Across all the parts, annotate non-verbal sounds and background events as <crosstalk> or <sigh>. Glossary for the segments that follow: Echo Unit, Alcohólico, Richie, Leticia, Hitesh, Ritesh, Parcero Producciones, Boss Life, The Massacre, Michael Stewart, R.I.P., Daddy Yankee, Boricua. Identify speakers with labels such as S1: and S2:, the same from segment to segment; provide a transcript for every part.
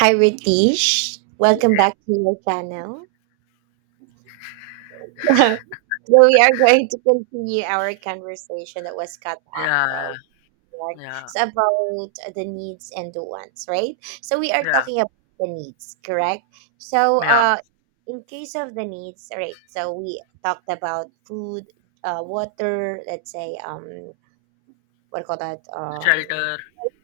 S1: Hi, Ritesh. Welcome back to your channel. <laughs> So we are going to continue our conversation that was cut off from,
S2: Yeah,
S1: right?
S2: yeah,
S1: So about the needs and the wants, right? So we are
S2: yeah,
S1: talking about the needs, correct? So
S2: yeah.
S1: uh, in case of the needs, right? So we talked about food, water. Let's say what do you call that
S2: Shelter.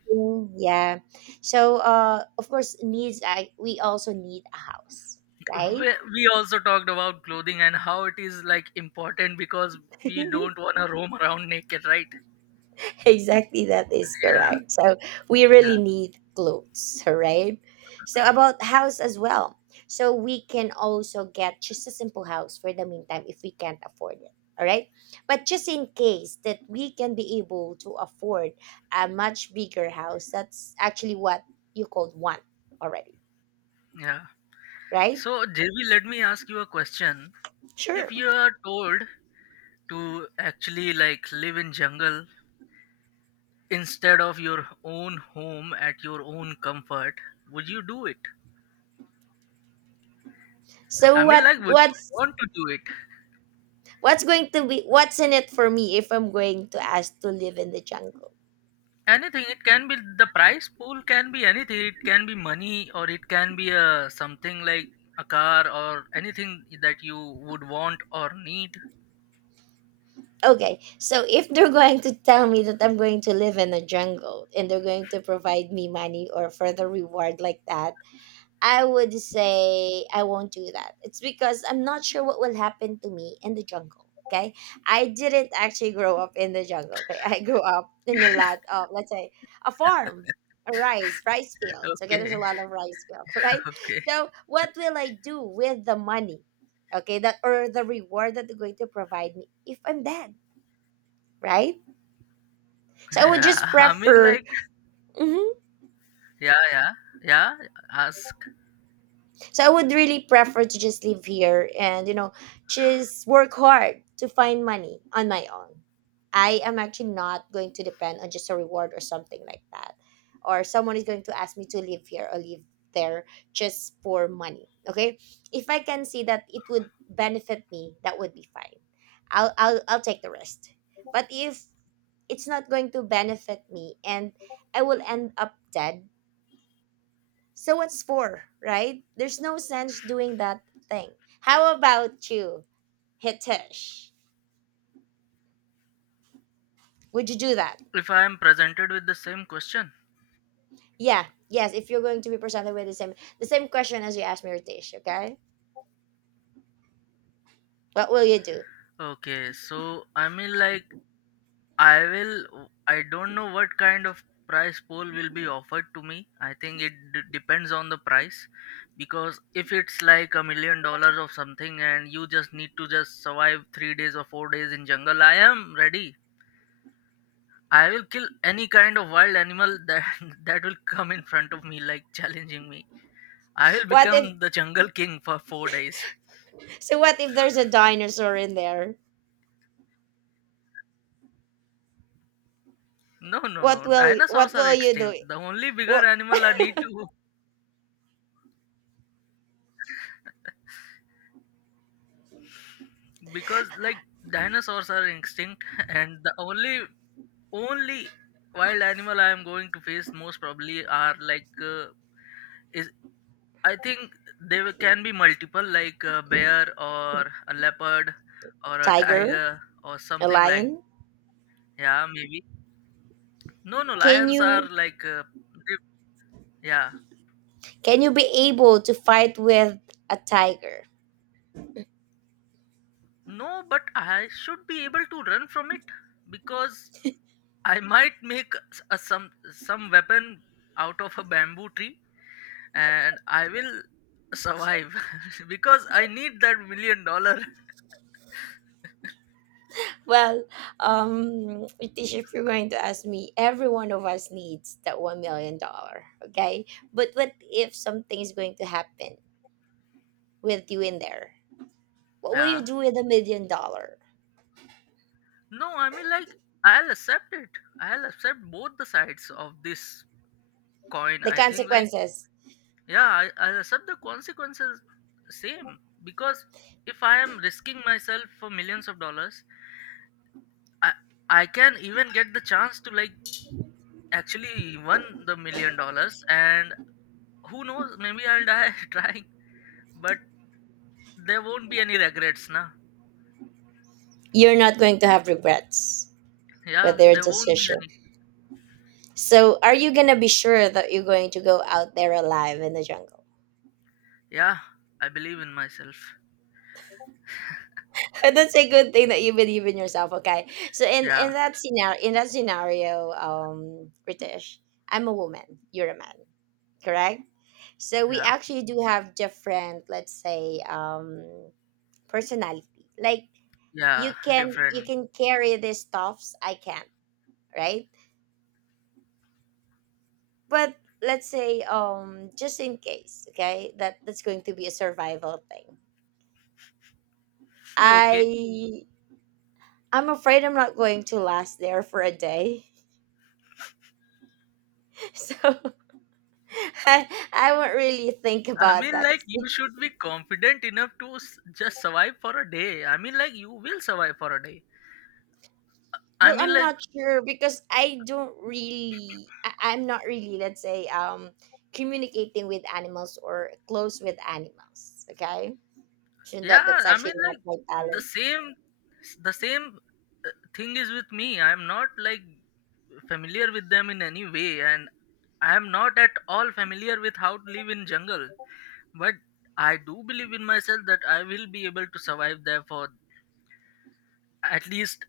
S1: thing. Yeah. So of course needs I we also need a house, right?
S2: We also talked about clothing and how it is like important because we don't
S1: <laughs>
S2: want to roam around naked, right?
S1: Exactly, that is
S2: Yeah,
S1: correct, so we really
S2: yeah,
S1: need clothes. <laughs> Right. So about house as well. So we can also get just a simple house for the meantime if we can't afford it. All right, but just in case that we can be able to afford a much bigger house, that's actually what you called one already.
S2: yeah.
S1: Right.
S2: So, JB, let me ask you a question. If
S1: Sure.
S2: you are told to actually like live in jungle instead of your own home at your own comfort, would you do it?
S1: so
S2: I mean,
S1: what
S2: like, would you
S1: what's
S2: want to do it?
S1: what's going to be, what's in it for me if I'm going to ask to live in the jungle?
S2: Anything. It can be the price pool can be anything. It can be money or it can be a something like a car or anything that you would want or need.
S1: Okay, so if they're going to tell me that I'm going to live in a jungle and they're going to provide me money or further reward like that, I would say I won't do that. It's because I'm not sure what will happen to me in the jungle. Okay, I didn't actually grow up in the jungle. Okay, I grew up in a lot of, let's say, a farm, a rice fields. Okay, there's
S2: Okay,
S1: a lot of rice fields, <laughs> right?
S2: <laughs> okay.
S1: So, what will I do with the money? Okay, that or the reward that they're going to provide me if I'm dead? Right? So I would just
S2: Yeah, I mean
S1: prefer.
S2: like
S1: Mhm.
S2: yeah, yeah, yeah. Ask
S1: So I would really prefer to just live here and just work hard to find money on my own. I am actually not going to depend on just a reward or something like that, or someone is going to ask me to live here or live there just for money. Okay, if I can see that it would benefit me, that would be fine. I'll take the rest. But if it's not going to benefit me and I will end up dead. So what's for, right? There's no sense doing that thing. How about you, Hitesh? Would you do that?
S2: if I am presented with the same question.
S1: Yeah, yes, if you're going to be presented with the same, the same question as you asked me, Hitesh, okay? What will you do?
S2: Okay, so I mean like I will. I don't know what kind of price pool will be offered to me. I think it depends on the price, because if it's like $1 million or something and you just need to just survive 3 days or 4 days in jungle, I am ready. I will kill any kind of wild animal that <laughs> that will come in front of me, like challenging me. I will
S1: What if,
S2: become the jungle king for 4 days.
S1: what if there's a dinosaur in there?
S2: No, no,
S1: What
S2: no.
S1: will what
S2: Dinosaurs are
S1: will you do?
S2: extinct. The only bigger
S1: What,
S2: animal I need to because like dinosaurs are extinct <laughs> and the only wild animal I am going to face most probably are like is I think they can be multiple like a bear or a leopard or a
S1: tiger?
S2: tiger or
S1: A
S2: something like
S1: lion?
S2: yeah maybe no no
S1: Can
S2: lions are
S1: you
S2: like they- yeah
S1: can you be able to fight with a tiger?
S2: no but I should be able to run from it because I might make some weapon out of a bamboo tree, and I will survive <laughs> because I need that $1 million. <laughs>
S1: Well, Leticia, if you're going to ask me, every one of us needs that 1 million dollar, okay? But what if something is going to happen with you in there? What will you
S2: Yeah.
S1: do with 1 million dollar?
S2: No, I mean like I'll accept it. I'll accept both the sides of this coin.
S1: The
S2: I think like
S1: consequences,
S2: yeah, I'll accept the consequences same because if I am risking myself for millions of dollars, I I can even get the chance to like actually win the $1 million, and who knows, maybe I'll die <laughs> trying, but there won't be any regrets now.
S1: you're not going to have regrets with
S2: Yeah,
S1: your
S2: there won't be
S1: decision.
S2: any.
S1: So, are you gonna be sure that you're going to go out there alive in the jungle?
S2: Yeah, I believe in myself.
S1: <laughs> That's a good thing that you believe in yourself, okay? So, in
S2: Yeah,
S1: in that scenario, in that scenario, British, I'm a woman, you're a man, correct? So we
S2: yeah,
S1: actually do have different, let's say, personality, like, you
S2: yeah,
S1: can you
S2: different.
S1: can carry these stuffs, I can't, right? But let's say, just in case, okay, that that's going to be a survival thing.
S2: <laughs> Okay.
S1: I i'm afraid I'm not going to last there for a day. <laughs> so i i won't really think
S2: I
S1: about
S2: mean,
S1: that.
S2: like, you should be confident enough to just survive for a day. I mean, like, you will survive for a day. I
S1: Well,
S2: mean,
S1: I'm
S2: like,
S1: not sure because I don't really, I'm not really, let's say, communicating with animals or close with animals. Okay. Shouldn't that,
S2: yeah,
S1: that's
S2: I
S1: actually
S2: mean,
S1: not
S2: like,
S1: my
S2: the
S1: talent.
S2: same, the same uh, thing is with me. I'm not, like, familiar with them in any way, and I am not at all familiar with how to live in jungle. But I do believe in myself that I will be able to survive there for at least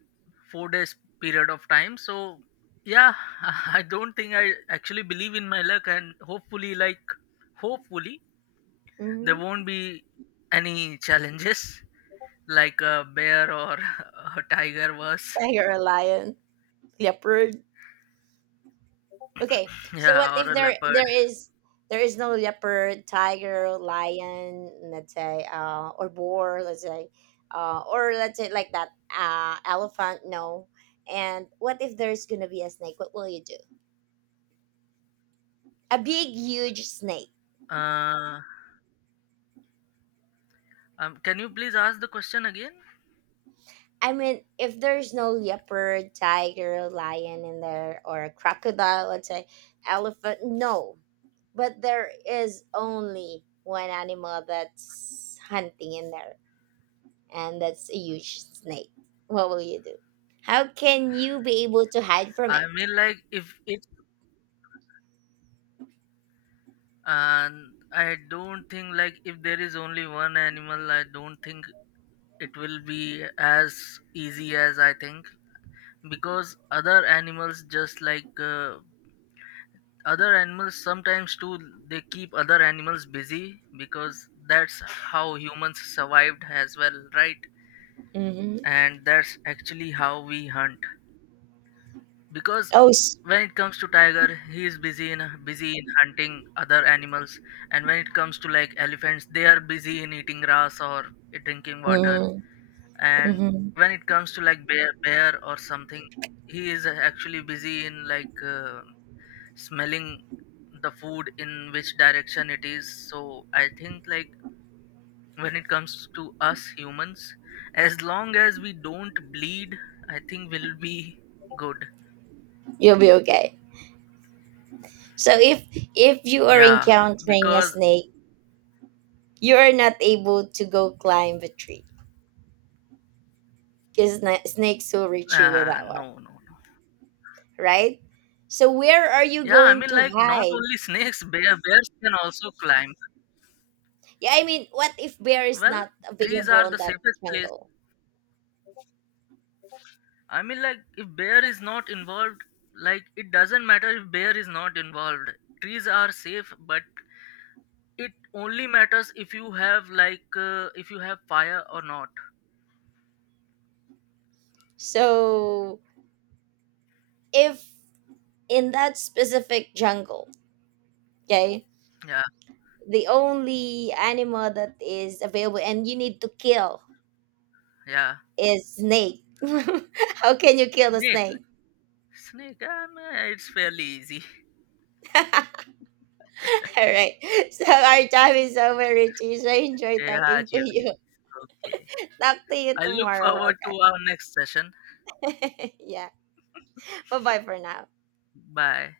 S2: 4 days period of time so yeah. <laughs> I don't think I actually believe in my luck, and hopefully like hopefully there
S1: Hmm.
S2: won't be any challenges <laughs> like a bear or <laughs> a tiger was
S1: Tiger or <laughs> lion. Leopard. Okay,
S2: <laughs>
S1: so what
S2: yeah
S1: if
S2: or a
S1: there
S2: leopard.
S1: there is there is no leopard, tiger, lion, let's say, or boar, let's say, or let's say like that, elephant, no. And what if there's gonna be a snake? What will you do? A big, huge snake.
S2: uh can you please ask the question again?
S1: I mean, if there's no leopard, tiger, lion in there, or a crocodile, let's say, elephant, no. But there is only one animal that's hunting in there, and that's a huge snake. What will you do? How can you be able to hide from it?
S2: I mean like if it, and I don't think like if there is only one animal, I don't think it will be as easy as I think, because other animals just like other animals sometimes too, they keep other animals busy, because that's how humans survived as well, right?
S1: Hmm.
S2: And that's actually how we hunt, because
S1: Oh, s-.
S2: when it comes to tiger he is busy in hunting other animals, and when it comes to like elephants they are busy in eating grass or drinking water,
S1: Mhm.
S2: and
S1: Mhm.
S2: when it comes to like bear or something he is actually busy in like smelling the food in which direction it is, so I think like when it comes to us humans, as long as we don't bleed I think we'll be good.
S1: You'll be okay. So if you are
S2: Yeah,
S1: encountering a
S2: because
S1: snake, you are not able to go climb a tree because snakes will reach you with that one,
S2: no.
S1: right? So where are you
S2: Yeah, I
S1: going
S2: mean
S1: to
S2: like not
S1: hide?
S2: only <laughs> snakes bears can also climb.
S1: Yeah, I mean, what if bear is
S2: Well,
S1: not
S2: trees
S1: available
S2: are
S1: on
S2: the
S1: that
S2: safest place.
S1: jungle?
S2: I mean like if bear is not involved, like it doesn't matter if bear is not involved, trees are safe, but it only matters if you have like if you have fire or not.
S1: So if in that specific jungle, okay,
S2: Yeah
S1: the only animal that is available and you need to kill
S2: yeah.
S1: is snake. <laughs> How can you kill the
S2: Snake.
S1: snake?
S2: Snake yeah, man, it's fairly easy. <laughs>
S1: <laughs> All right. So our time is over, Richie. So I enjoy
S2: Yeah,
S1: talking to you.
S2: JB.
S1: <laughs>
S2: Okay,
S1: Talk to you
S2: I look
S1: tomorrow,
S2: forward to our next session.
S1: okay? <laughs> Yeah. Bye bye for now.
S2: Bye.